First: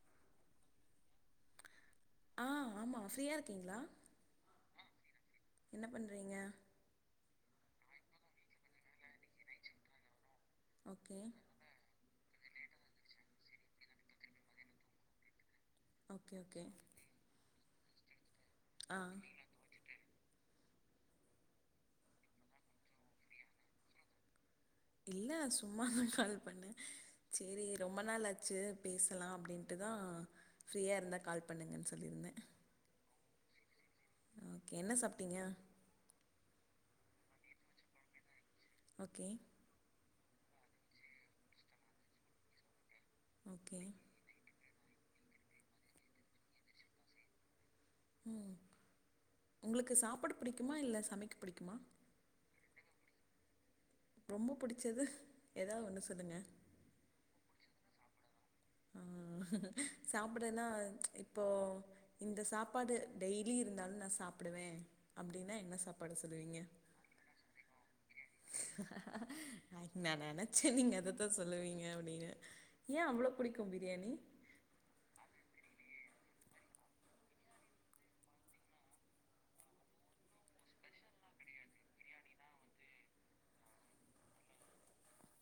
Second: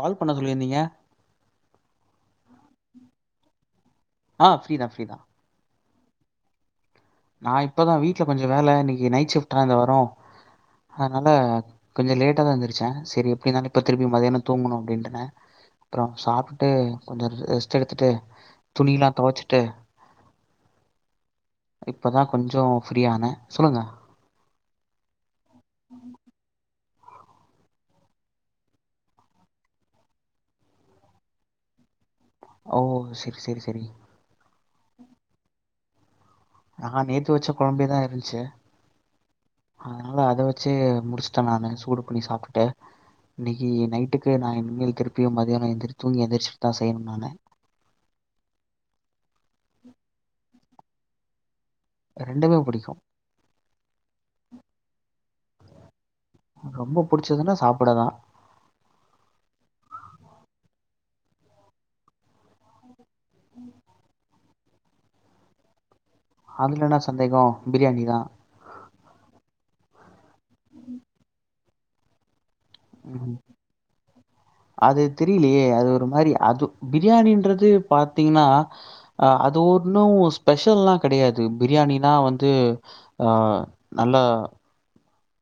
கால் பண்ண சொல்லிருந்தீங்க ஆ ஆமா ஃப்ரீயா இருக்கீங்களா ஆ ஃப்ரீ தான், ஃப்ரீ என்ன பண்ட்றீங்க நா இப்பதா வீட்டுல கொஞ்சோ வேல இன்னிக்கு நைட்டு ஷிப்டா இந்த வரோ ஓகே அதனால கொஞ்ச லேட் ட்டாதா எந்திருச்சா சேரி எப்பிடினாலு இப்ப திருப்பி மதியியானோ தூங்கணு அப்பிடின்றன ப்புறோ ஓகே ஓகே சாப்புட்டு கொஞ்சோ ரெஸ் த் எடுத்துட்டு ஆ துணில்லா தொவச்சிட்டு இப்பதா கொஞ்சோ ஃப்ரீயானே சொல்லுங்க இல்ல சும்மாதா கால் பண்ணே சேரி ரொம்ப நாள் ஆச்சு பேசலா அப்பிடின்ட்டு தா ஃப்ரீயா இருந்தா கால் பண்ணுங்கன்னு சொல்லியிருந்தே ஓ சேரி சேரி சேரி என்ன சாப்ட்டீங்க நா நேத்து வச்ச குழம்பேதா இருந்துச்சி ஓகே அதனால அத வச்சே முடிச்சுட்டே நானு சூடு பண்ணி சாப்பிட்டே இன்னைக்கு ஓகே நைட்டுக்கு நா எ இனிமே திருப்பியு மதியானோ எந்திரி தூங்கி எந்திரிச்சுட்டு தா செய்யணு நானு உங்களுக்கு சாப்பிட பிடிக் குமா இல்ல சமைக்க பிடிக்குமா ரெண்டுமே பிடிக்கு ரொம்ப புடிச்சது ஏதாவது ஒன்னு சொல்லுங்க ரொம்ப புடிச்சதுனா சாப்பிட தா ஆ சாப்பிடதா இப்போ இந்த சாப்பாடு டெய்லி இருந்தாலு நா சாப்பிடுவே அப்டின்னா என்ன சாப் அதுல என்ன சந்தேகோ பிரியாணி தா நா நெனைச் சே நீங்க அததா சொல்லுவீங்க அப்டின்னு ஏன் அவ்ளோ புடிக்கும் பிரியாணி அது தெரியலையே அது ஒரு மாரி அது பிரியாணன்றது பாத்தீங்கன்னா ஆ அது ஒன்னு ஸ்பெஷல்லா கெடையாது பிரியாணினா வந்து ஆ நல்லா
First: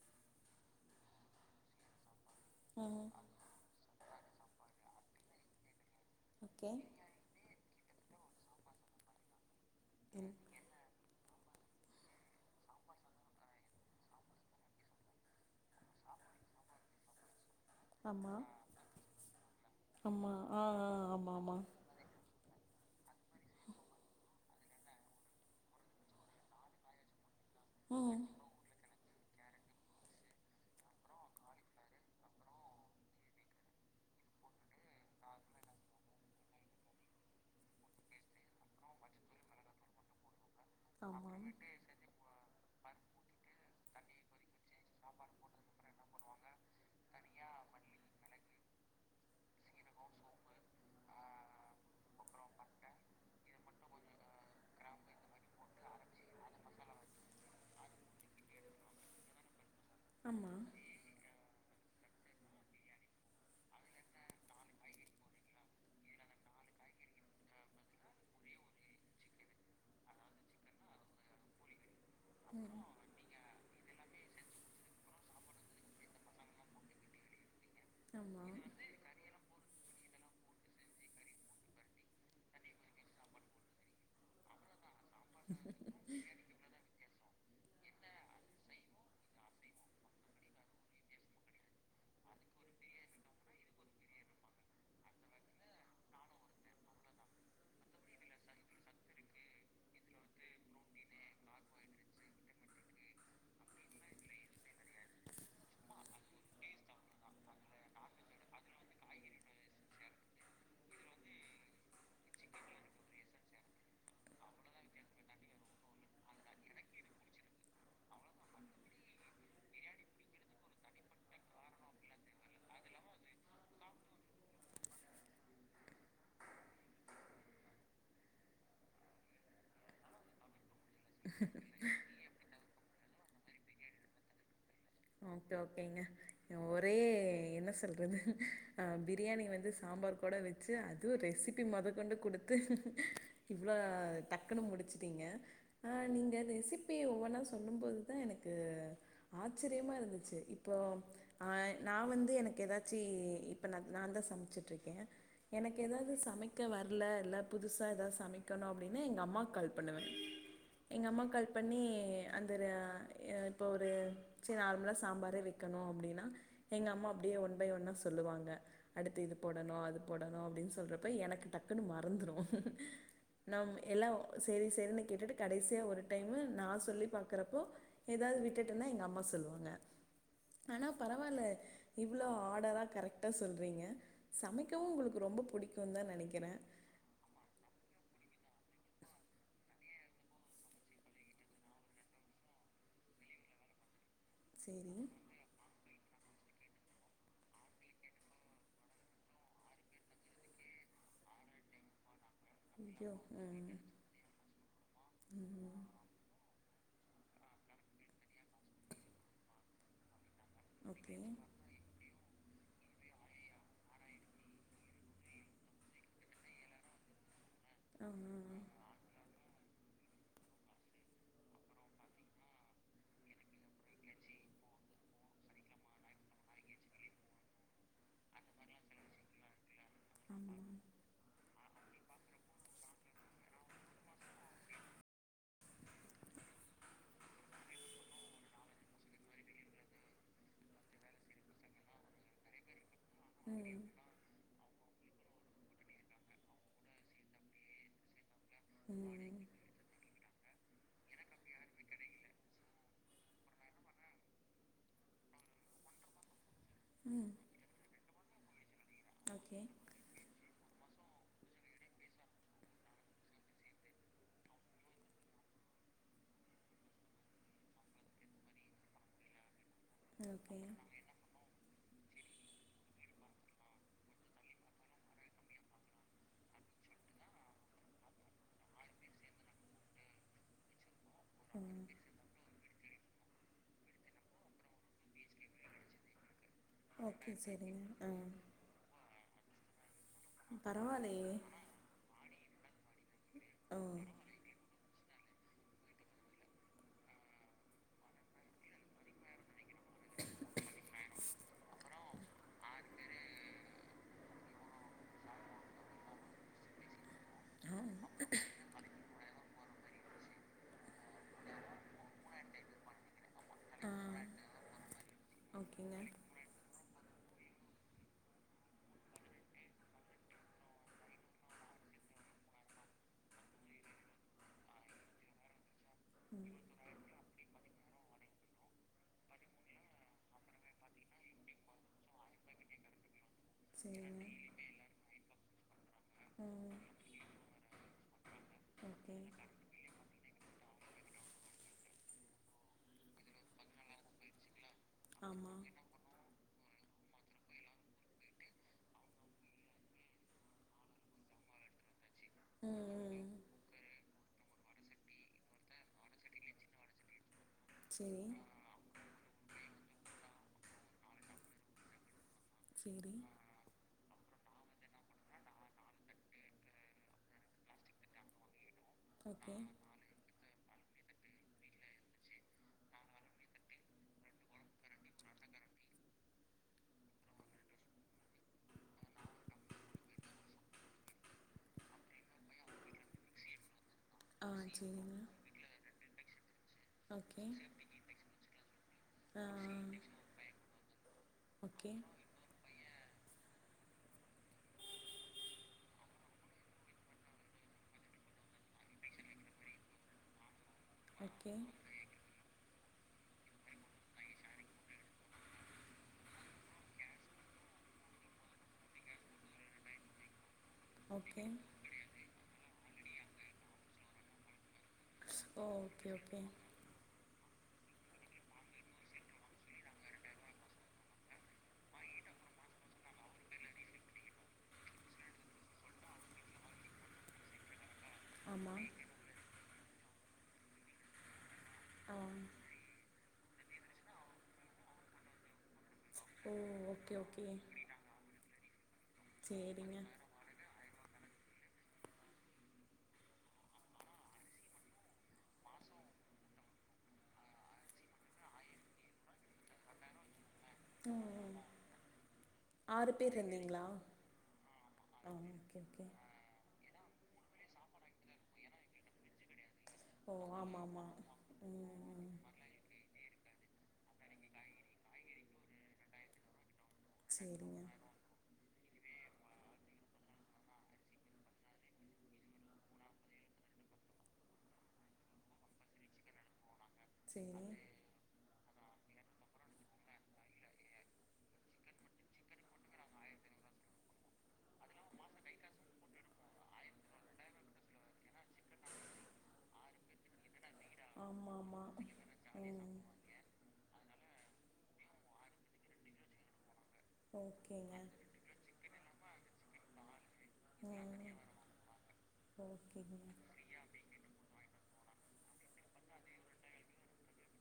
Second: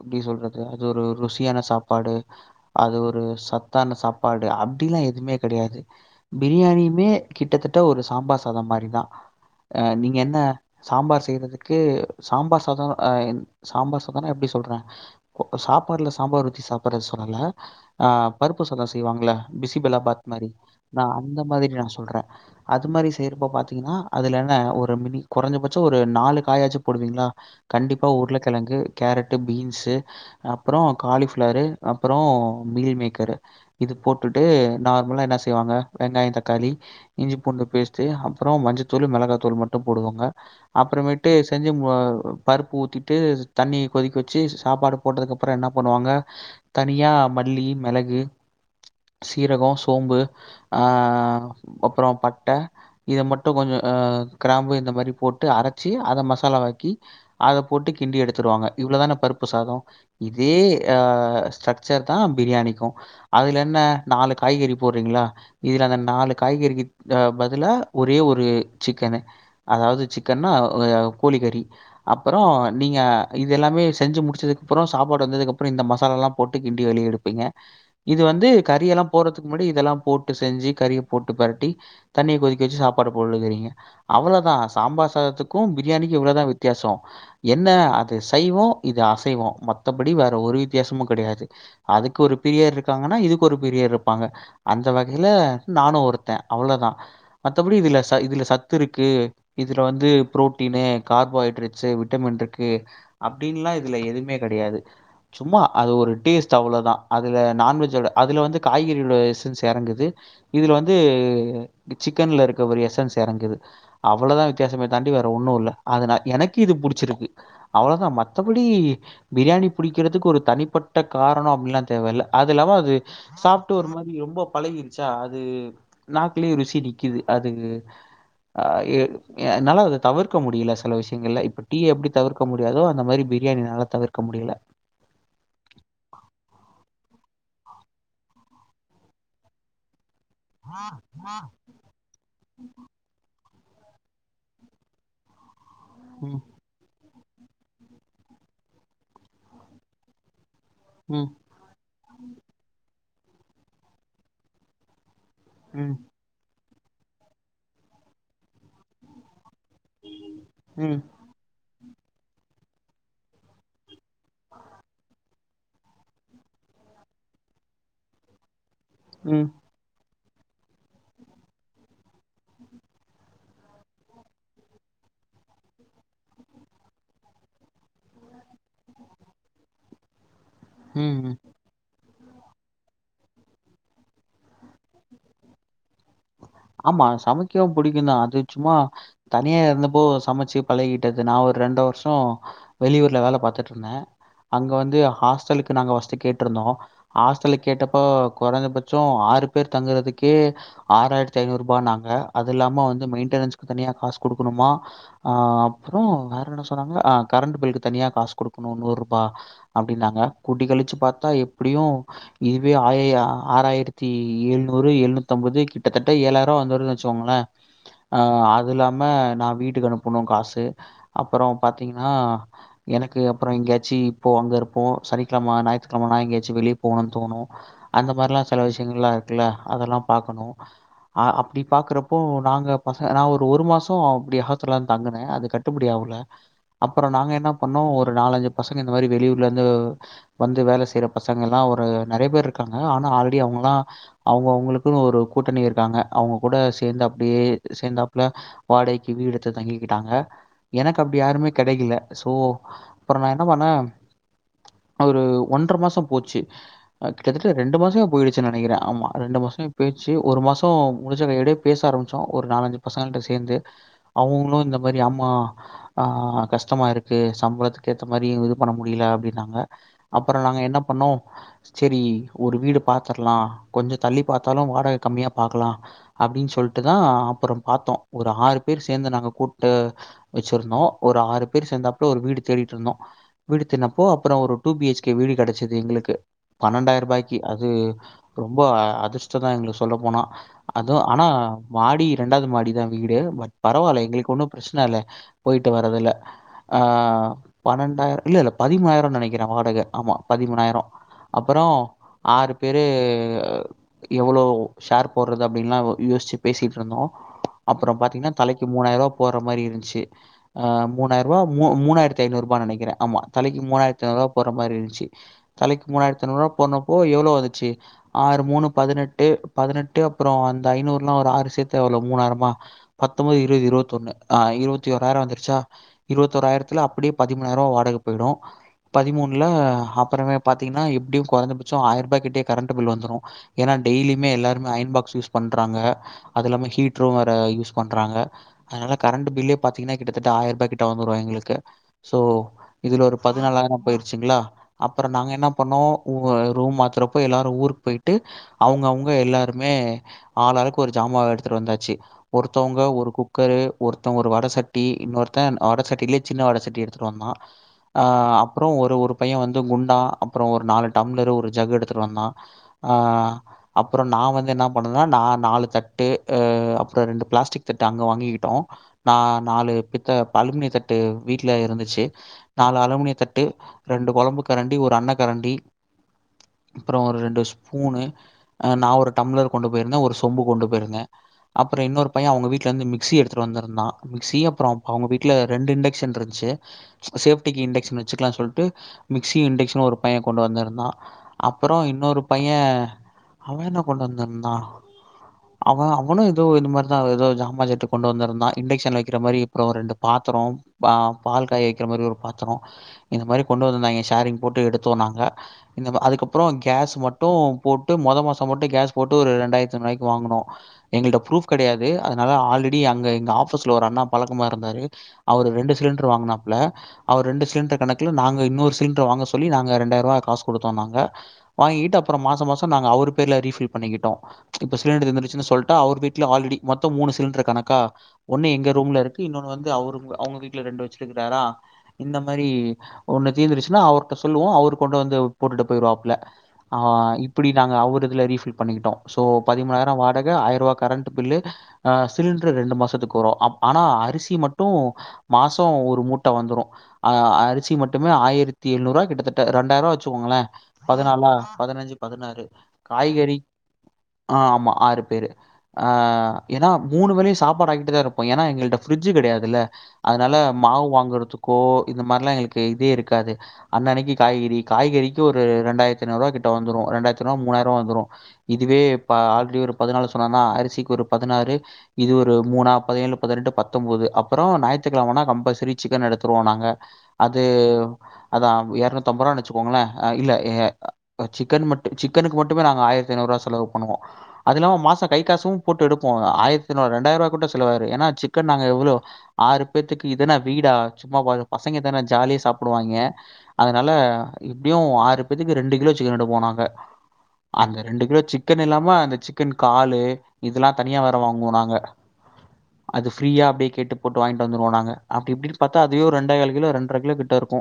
எப்டி சொல்றது அது ஒரு ருசியான சாப்பாடு ஆ அது ஒரு சத்தான சாப் பாடு அப்டிலா எதுமே கெடையாது ஓகே பிரியாணியுமே கிட்டத்தட் ட ஒரு சாம்பார் சாதோ மாரிதா ஆ நீங்க என் என்ன சாம்பார் செய்றதுக் க்கே சாம்பார் சாதோ ஆ சாம்பார் சாதோனா எப்டி சொல்றே ஒ சாப்பாடுல சாம்பார் ஊத்தி சாப்பிடுற சொல்லல ஆ ஆமா பருப்பு சாதோ செய்வாங்கள்ள பிசிபலா பாத் ஆமா மாரி ஆ ஆ நா ஆமா அந்த ஆமா மாரி நா சொல்றே அது மாரி செய்யறப்ப பாத்தீங்கன்னா அதுல என்ன ஒரு மினி கொறைஞ்சபட்சோ ஒரு நாலு காயாச்சு போடுவீங்களா கண்டிப்பா ம் உருல கிழங்கு கேரட் ட்டு பீன்ஸு அப்புறோ காலிஃப்ளரு அப்புறோ மீல் மேக்கரு இது போட்டுட்டு நார்மலா என்ன செய்வாங்க வெங்காயோ தக்காளி இஞ்சி பூண்டு பேஸ்டு அப்றோ மஞ்சத்தூள் மெளகா தூள் மட்டு போடுவோங்க ஆமா அப்புறமேட்டு செஞ்சு பருப்பு ஊத்திட்டு தண்ணி கொதிக்க வச்சு சாப்பாடு போட்டதுக்கப்புறோ என்ன பண்ணுவாங்க தனியா மல்லி மெளகு சீரகோ சோம்பு ஆ அப்பறோ பட்ட இத மட்டு கொஞ்ச ஆ கிராம்பு இந்த மாரி போட்டு அரச்சு அத மசாலா வாக்கி அத போட்டுக் கிண்டி எடுத்துருவாங்க இவ்ளோதான பருப்பு சாதம் ஆமா இதே ஆ சக் சர் தான் பிரியாணிக்கும் அதுல என்ன நாலு காய்கறி போறீங்களா இதுல அந்த நாலு காய்கறிக்கு பதிலா ஒரே ஒரு சிக்கனு அதாவது சிக்கன்னா கோழிக்கறி அப்பறம் ம் நீங்க எல்லாமே செஞ்சி முடிச்சதுக்குப்புறம் சாப்பாடு வெந்ததுக் அப்புறம் இந்த மசாலல்லாம் போட்டு கிண்டி வெளிய எடுப்பீங்க இது வந்து ஆமா கறி எல்லாம் போறதுக்கு முன்னாடி இதெல்லாம் போட்டு செஞ்சி கறிய போட்டு பெரட்டி தண்ணிய கொதிக்க வச்சி சாப்பாடு போட்டுகிறிங்க அவ்ளோதான் சாம்பார் சாதத்துக்கும் பிரியாணிக்கும் இவ்ளோ தான் வித்தியாசம் என்ன அ து சைவம் இது அசைவம் மத்தபடி வேற ஒரு வித்தியாசமும் கெடையாது அதுக்கு ஒரு பிரியர் இருக்காங்கன்னா இதுக்கு ஒரு பிரியர் இருப்பாங்க அந்த வகையில நானும் ஒருத்தேன் அவ்ளோதான் மத்தபடி இதுல ச இதுல சத்து இருக்கு இதுல வந்து புரோட்டீனு கார்போஹைட்ரேட்ஸு விட்டமின் இருக்கு அப்டின்னுல்லா இதுல எதுவுமே கெடையாது சும்மா அது ஒரு டேஸ்ட் அவ்ளோதான் அதுல நான்வெஜ்ஜோட அதுல வந்து காய்கறியோட எசன்ஸ் எறங்குது இதுல வந்து சிக்கன்ல இருக்க ஒரு எசன்ஸ் எறங்குது அவ்ளோதான் வித்தியாசமே தாண்டி வேற ஒண்ணும் இல்ல அதுன எனக்கு இது புடிச்சிருக்கு அவ்ளோதான் மத்தபடி பிரியாணி புடிக்கிறதுக்கு ஒரு தனிப்பட்ட காரணம் அப்டின்ல்லாம் தேவ இல்ல அதுயில்லாம அது சாப்ட்டு ஒரு மாரி ரொம்ப பழகிடுச்சா அது நாக்குலயும் ருசி நிக்குது அது ஆ எ என்னால அத தவிர்க்க முடியில சில விஷியங்கள இப்ப டீ எப்படி தவிர்க தோ அந்த மாரி பிரியாணி என்னால தவிர்க்க முடியில ஓகே ஓகேங்க ஒரே என்ன சொல்றது ஆ பிரியாணி வந்து சாம்பார் கூட வச்சி அதுவும் ரெசிப்பி மொத கொண்டு குடுத்து இவ்வளோ டக்குன்னு முடிச்சிட்டீங்க ஆ நீங்க ம், ரெசிப்பிய ஒ ன்னா சொல்லும் போது தான் எனக்கு ஆச் சிரியமா இருந்துச்சி இப் போ ம். ஆ நான் வந்து எனக்கு எதாச்சி தி இப்ப நான் நான் தான் சமைச்சிட்டு இருக்கேன் எனக்கு ம், எதாவது சமைக் க வரல இல்ல புதுசா எதாவது சமைக்கணும் அப்டின்னா எங்க அம்மாக் கால் பண்ணுவன் ம், எங்க அம்மாக் கால் பண்ணி ஏ அந்தரா ஆ இப்போ ஒரு செரி நார்மலா சாம்பாரே வைக்கணும் அப்டின்னா எங்க அம்மா அப்டே ஒன் பை ஒன்னா சொல்லுவாங்க அடுத்து இது ம், போடணும் அது போடணும் அப்டின் சொல்றப்ப எனக்கு டக்குனு மறந்துரு நா எல்லா சேரி செறினு கேட்டுட்டு கடைசியா ஒரு டைமு நா சொல்லி பாக்கறப்போ எதாவது விட்டுட்டனா எங்க அம்மா சொ சொல்லுவாங்க ஆனா ம். பரவால்ல இவ்ளோ ஆடரா கரெக்டா சொல்றீங்க சமைக்கவு உங்களுக்கு ரொம்ப புடிக்கு ஆமா சமைக்கவு புடிக்குந்தா அது சும்மா தனியா இருந்தப்போ சமச்சு பழகிட்டது நா ஒரு ரெண்ட வருஷோ வெளியூர்ல வேல பாத்துட் இருந்த அங்க சரி வந்து ஹாஸ்டலுக்கு நாங்க வஸ் வெச்சு கேட்ருந்தோ ஹாஸ்ட்டல்ல கேட்டப்போ கொறஞ்ச பட்சோ ஆறு பேர் தங்குறதுக்கே ஆறாயிரத்து ஐநூருபானாங்க அது இல்லாம வந்து ஐயோ மெயின்டெனஸ்க்கு ம் தனியா காசு குடுக்கணுமா அ ம் அப்புறோ வேற என்ன சொன்னாங்க அ கரண்ட்டு பில்லுக்கு தனியா காசு குடுக்கணு நூரூபா அப்டின்னாங்க கூட்டி கழுச்சு ஓகே பாத்தா எப்டியு இதுவே ஆய ஆறாயிரத்தி ஏழ் நூறு ஏழ்நூத்து அம்பது கிட் கிட்டத்தட்ட ஏழாயிரோ வந்துருது வெச்சுகோங்கள ஆ ஆ அ ஆமாம் அது இல்லாம நா வீட்டுக்கு அனுப் பணு காசு அப்புறோ பாத்தீங்கன்னா எனக்கு அப்புறோ எங்கயாச்சு இப்போ அங்க இருப்போ சனிக்கெழம ஞாயித்துக்கெழமனா எங்கயாச்சு வெளிய போணுன் தோணு அந்த மாரிலா செல விஷ்யங்கள்லா இருக்குல்ல அதெல்லா ம் பாக்கணு ம் அ அப்டி பாக்குறப்போ நாங்க பச நா ஒரு ஒரு மாசோ அப்டி ஹாஸ்ட்டல்ல தங்குன அது கட்டுப்படி ஆவுல அப்புறோ நாங்க என்ன பண்ணோ ஒரு நாலஞ்சு பசங்க இந்த மாரி வெளியூர்ல இருந்து வந்து வேல செய்ற பசங்க எல்லா ஒரு நறையா பேர் இருக்காங்க ங்க ஆனா ஆல்ரெடி அவங்கல்லா அவங்க அவங்களுக் குனு ஒரு கூட்டணி இருக்காங்க அவங்க கூட சேந்து அப்டியே சேந்தாப்ல ஓகே வாடகைக்கு வீடு எடுத்து தங்கிக்கிட்டாங்க எனக்கு அப்டி யாருமே கெடைக்கல சோ அப்புறோ நா என்ன பண்ண ஒரு ஒன்ற மாசோ போச்சு கிட்டத்தட்ட ரெண்டு மாசமே போயிடுச் சு நெனைக்கிற ஆமா ரெண்டு மாசமே போயிருச் ஒரு மாசோ முடுஞ்ச கையோடயே பேச ஆம்பிச்சோ ஒரு நாலஞ்சு பசங்கள்ட சேந்து அவங்களு இந்த மாரி ஆம்மா ஆ கஷ்டமா இருக்கு சம்பளத்துக்கு ஏத்த மாரி இது பண்ண முடில அப்டின்னாங்க அப்புறோ நாங்க ஓகே என்ன பண்ணோ சேரி ஒரு வீடு பாத்தர்லா கொஞ்சோ தள்ளி பாத்தாலு வார் கம்மியா பாக்கலா அப்டின் சொல்ட்டுதா அப்புறோம் பாத்தோ ஒரு ஆறு பேர் சேந்து நாங்க கூட்டு வெச்சுருந்தோ ஒரு ஆறு பேர் ம் சேந்தாப்ல ஒரு வீடு தேடிட்டு இருந்தோ வீடு தேனப்போ அப்புறோ ஒரு டூ பிஹெச்கே வீடு கெடைச்சுது எங்களுக்கு ஓகே பன்னெண்டாயிரூபாய்க்கு அது சரிங்க ஆ ரொம்ப அதுஸ் ச்சதா எங்களுக்ஸ் போனா அதுவு ஆனா பரவாயில்லையே மாடி ரெண்டாவது மாடி தான் வீடு பட் ஓ பரவால்ல எங்களுக்கு ஒண்ணு பிரச்சன இல்ல போயிட்டு வரறதுல ஆ பன்னெண்டாயிரோ இல்லல்ல பதிமுணாயிரோ நனைக்கிறே வாடக ஆமா பதிமூணாயிரோ அப்பறோ ஆறு பேரு எவ்வளோ ஷேர் போட்ரது அப்டின்னுலா யோசிச்சு பேசிட்டு இருந்தோ ஆ அப்பறோ பாத்தீங்கன்னா தலைக்கு மூணாயிரோ போற மாதிரி இருந்த்ச்சு ஆ மூணாயிர ரூபா மூணாயிரத்தி ஐநூறு ரூபான் நனைக்கிறே ஆமா தலைக்கு ஆ மூணாயிரத்தி ஐநூறு ரூபா போட்ற மாரி இருந்துச்சு தலைக்கு ஓகேங்க மூணாயிரத்தி ஐண்ணூறு போண்ணு ஓ எவ்ளோ வந்துச்சு ஆறு மூணு பதினெட்டு பதினெட்டு அப்றோ அந்த ஐநூறுல ஒரு ஆறு சேர்த்தா எவ்ளோ மூணாயிரமா பத்தொம்பது இருபது இருபத்தி ஒண்ணு ஆ இருபத்தி ஓராயிரோ வந்துருச்சா ம் இருவத்தோராயிரத்துல அப்டியே பதிமுணாயிரோ வாடக போயிடு பதிமூணுல அப்புறமே பாத்தீங்கன்னா எப்டியு கொறஞ்சபச்சோ ஆயிர் ரூபாக்கிட்டயே கரண்ட் பில் வந்துரு ஏன்னா டெய்லி சரிங்க அயன் பாக்ஸ் யூஸ் பண்றாங்க அது இல்லாம ம் ஹீட்ரு வேர யூஸ் பண்றாங்க அதனால ஓகே கரண்ட் பில்லே பாத்திங்கன்னா கிட்டத்தட்ட ஆயிர்ருபா கிட் ட்ட வந்துருவ எங்களுக்கு சோ இதுல ஒரு பதினாலாயிரோ போயிருச்சுங்களா அப்புறோ நாங்க என்ன ஆமாம் பண்ணோ உ ஆ ரூம் மாத்தறப்ப எல்லாரு ஊருக்கு போயிட்டு அவுங்க அவுங் ப்ப எல்லாருமே ஆளாளுக்கு ஒரு ஜாமாவா எடுத்துட்டு வந்தாச்சு ஒருத்தவங்க ம் ஒரு ம் குக்கரு ஒரு த்தவ ஒரு வட சட்டி இன்னொருத்த வட சட்டிலே சின்ன வடசட்டி எடுத்துட்டு வந்தா அ சரி அப்பறோ ஒரு ஒரு பையே வந் குண்டா அப்புறோ ஒரு நாலு டம்ளர் ஒரு ஜக்கு எடுத்துட்டு வந்தா ஆ சரி அப்பறோ நா வந்து என்ன பண்னன்னா நா நாலு தட்டு அ அப்புறோ ரெண்டு பிளாஸ்டிக் தட்டு அங்க வாங்கிக்கிட்டோ நா ஓகே நாலு பித்த அழுமினி தட் டு வீட்டுல இருந்துச்சு நாலு அலுமினிய தட்டு ரெண்டு கொழம்பு கரண்டி ஒரு அன்ன கரண்டி அப்பறோ ஒரு ரெண்டு ஸ்பூனு ஆ நா ஒரு டம்ளர் கொண்டு போயிருந்தே ஒரு சொம்பு கொண்டு போயிருந்தே அப்பறோ இன்னொரு பையே அவங்க வீட்லேருந்து மிக்ஸி எடுத்துட்டு வந்துருந்தா மிக்ஸியு ஆ அப்றோ அவங்க சரிங்க வீட்ல ரெண்டு இண்டக்ஷன் இருந் சே ஓகே சேஃப்டிக்கு இண்டக்ஷன் வச்சுக்கலாம்னு சொல்லிட்டு மிக்சி ஆ இண்டக்ஷன் ஒரு பையே கொண்டு வந்திருந்தான் அப்பறோ ஓகே இன்னொரு பையே அவ என்ன கொண்டு வந்திருந்தா அவ அவனு ஏதோ இந்த மாரிதா ஏதோ ஜாமா செட்டு கொண்டு வந்திருந்தா இண்டக்ஷன்ல வைக்கிற மாதிரி அப்பறோ ரெண்டு பாத்ரோ பா பால் ஓகே காய வைக்கிற மாரி ஒரு பாத்தரோ இந்த மாரி கொண்டு வந்திருந்தாங்க ஷேரிங் போட்டு எடுத்தோ னாங்க இந்த அதுக்கப்பறோ கேஸ் மட்டு போட்டு மொத மாசோ அப்ப மட்டு கேஸ் போட்டு ஒரு ரெண்டாயிரத்து ஐநூறுவாய்கு வாங்குனே எங்கள்ட ஓகே ப்ரூப் கெடையாது அதனால ஆல்ரெடி அங்க எங்க ஆபிஸ்ல ஒரு அண்ணா பழக்கமா இருந்தாரு அவர் ஓ ரெண்டு சிலிண்டர் ஓகே ஓகே வாங்கனாப்ல அவர் ரெண்டு சிலிண்டர் கணக்குல நாங்க இன்னொரு சிலிண்டர் வாங்க சொல்லி நாங்க ரெண்டாயிரவா காசு கொடுத்தோம் நாங்க வாங்கிட்டு அப்புற மாச மாசம் நாங்க அவரு பேர்ல ரீஃபில் பண்ணிக்கிட்டோ இப்ப சிலிண்டர் தீந்துருச்சுன்ன சொல்ட்டா அவர் வீட்ல ஆல்ரெடி மொத்த மூணு சிலிண்டர் கணக்கா ஒண்ணு எங்க ஆமாம் ரூம்ல இருக்கு இன்னொன்னு வந்து அவரு அவுங்க வீட்ல ரெண்டு வச்சிருக்கறார இந்த ஆ மாரி ஒன்னு தீர்ந்துச்சுனா அவர்ட்ட சொல்லுவோ அவரு கொண்டு வந்து போட்டுட்டு போய்ருவாப்ல லா ஓ ஆ ஓகே இப்டி ஓகே நாங்க அவரூ ஃபில் பண்ணிக்கிட்டோ சோ பதிமூணாயிர சேரிங்க வாடக ஆயிர ரூபா கரண்ட் பில்லு ஆ சிலிண்டர் ரெண்டு மாசத்துக்கு வரு அவ் ஆனா அரிசி மட்டு மாச ஒரு மூட்ட வந்துரு ஆ அரிசி மட்டுமே ஆயிரத்தி எழுநூறு ரூவா கிட்டத்தட்ட ரெண்டாயிர ரூவா வச்சுக்கோங்களேன் பதினாலா ம் பதினஞ்சு பதினாறு ஆறு பேர் காய்கறி இருந்தீங்களா ஆ ஆமா ஆறு பேரு ஆ ஓகே ஆ ஓகே ஏனாப் மூணு வேளயு சாப்பாடு ஆகிட்டுதா இருப்போ ஏனா எங்கள்ட்ட பிரிட்ஜ் கெடையாதுல்ல ஓ அதனால ஆமா மாவு ஆமா வாங்கறதுக்கோ ம் இந்த ம் மாரில்லா எங்களுக்கு இதே இருக்காது அன்ன அன்னைக்கே காய்கறி காய்கறிக்கு ஒரு ரெண்டாயிரத்த ஐநூறுூவ கிட்ட வந்துரு ரெண்டாயித் ஐநூறு சேரிங்க மூணாயிர இதுவே. பா இ ஆல்ரெடி ஒரு பதினாலு சொன்னனா அரிசிக்கு ஒரு பதினாறு இது ஒரு மூணா பதினேழு பதினெட்டு பத்தொன்பது அப்புற ஞாத்துக்கிழமைனா கம்பல்சரி சிக்கன் எடுத்துருவோ நாங்க அது சேரி அதா. எட் முந்நூத்தம்பது ரூவா வச்சுக்கோங்களேன் இல்ல சிக்கன் மட்டு சிக்கனுக்கு மட்டு மட்டுமே நாங்க ஆயிரத் ஐநூறுவா செலவு பண்ணுவோ அதுல்லாம மாச கைாசு போட்டு எடுப்போ ஆயிரத் ஐநூறு ரெண்டாயிரவா கூட செலவாயிரு ஏனா சிக்கன் நாங்க ஒரு ஆறு பேர்த்துக்கு இதென்ன வீடா சும்மா ஆமா பசங்க ஆமா தானே ஜாலிய ம் சாப்டுவாங்கே அதனால எப்டியு ஆறு பேத்துக்கு ரெண்டு கிலோ சிக்கன்னு எடுப்போ நாங்க அந்த ஓகேங்க ரெண்டு கிலோ சிக்கன்னு இல்லாம அந்த சி க்கன் காலு இதெல்லா தனியா வேற ம் வாங்குவோ நாங்க அது ஓகேங்க ஃப்ரீயா அப்டியே கேட்டு போட்டு வாங்கிட்டு வந்துருவோ நாங்க அப்டி இப்டின்னு பாத்தா அதுவே ரெண்டே கால் கிலோ ரெண்டரை கிலோ கிட்ட இருக்கு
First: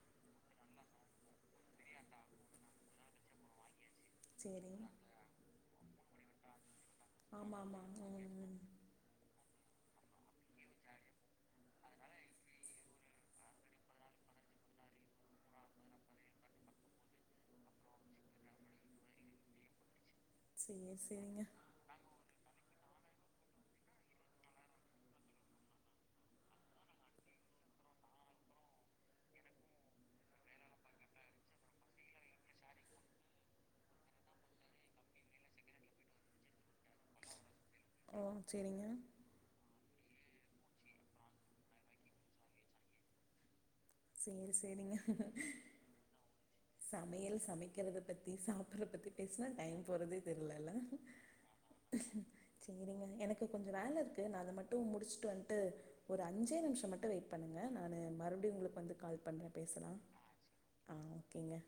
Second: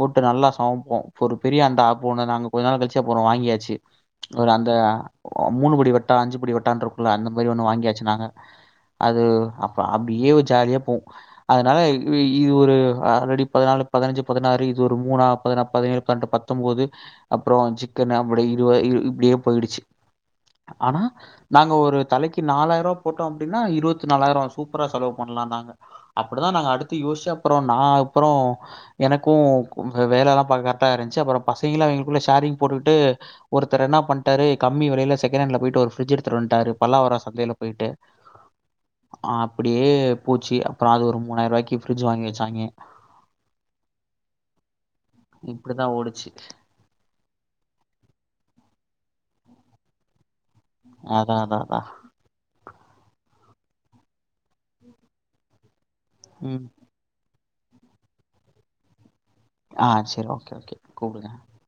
போட்டு நல்லா சமப்போ இப்போ ஒரு பெரிய அண்டா அப்போணு நாங்க கொஞ்ச நாள் கழிச்சு அப்புற வாங்கியாச்சு ஒரு அந்த சேரி மூணுபடி வ ட்ட அஞ்சுபடி வட்டான் இருக் அந்த மாரி ஆமா ஒண்ணு ஆமா வாங்கியாச்சு நாங்க ம் ம் அது அப்டியே ஒரு ஜாலியா போவ் அதனால இது ஒரு ஆல்ரெடி பதினாலு பதுனஞ்சு பதினாறு இது ஒரு மூணா பதினாறு பதினேழு பதினெட்டு பத்தொம்பது அப்புறோ சிக்கனு அப்டியே இருவ இரு இப்டியே போயிடுச்சு சேரி ஆனா சேரிங்க நாங்க ஒரு தலைக்கு நாலாயிரோ போட்டோ அப்டின்னா இருவத்து நாலாயிரோ சூப்பரா செலவு பண்லா நாங்க அப்புடித்தா நாங்க அடுத்து யோசுச்சு அப்புறோ நா அப்புறோ எனக்கு வேல எல்லா பாக்க கரட்டா இருஞ்சு அப்புறோ பசிங்களா அவங்களுக்குள்ள ஷேரிங் போட்டுக்கிட்டு ஒருத்தர் என்ன பன்ட்டாரு கம்மி வெளைல செகண்டுல போயிட்டு ஒரு பிரிட்ஜு எடுத்துட்டு வன்ட்டாரு பல்லாவரோ சந்தையில போயிட்டு ஓ சேரிங்க ஆ அப்டியே யே போச்சு அப்புறோ அது ஒரு மூணாயிரூவாயிக்கு பிரிட்ஜு வாங்கி வெச்சாங்கே சேரி சேரிங்க ஓடுச்சு. சமையல் சமைக்குறத பத்தி சாப்புறத பத்தி பேசுனா டைம் போறதே தெரி அதா அதா அதா கு கொஞ்சோ வேல இருக்கு நா அத மட்டு முடுச்சுட்டு வன்ட்டு ஒரு அஞ்சே ம் நிம்ஷோ மட்டு வெயிட் பண்ணுங்க நா மறுபடியு உங்களுக்கு வந்து கால் பண்றே ஆ பேசலா சேரி ஓகே ஓகே ஆ கூப்புடுங்க ஓகேங்க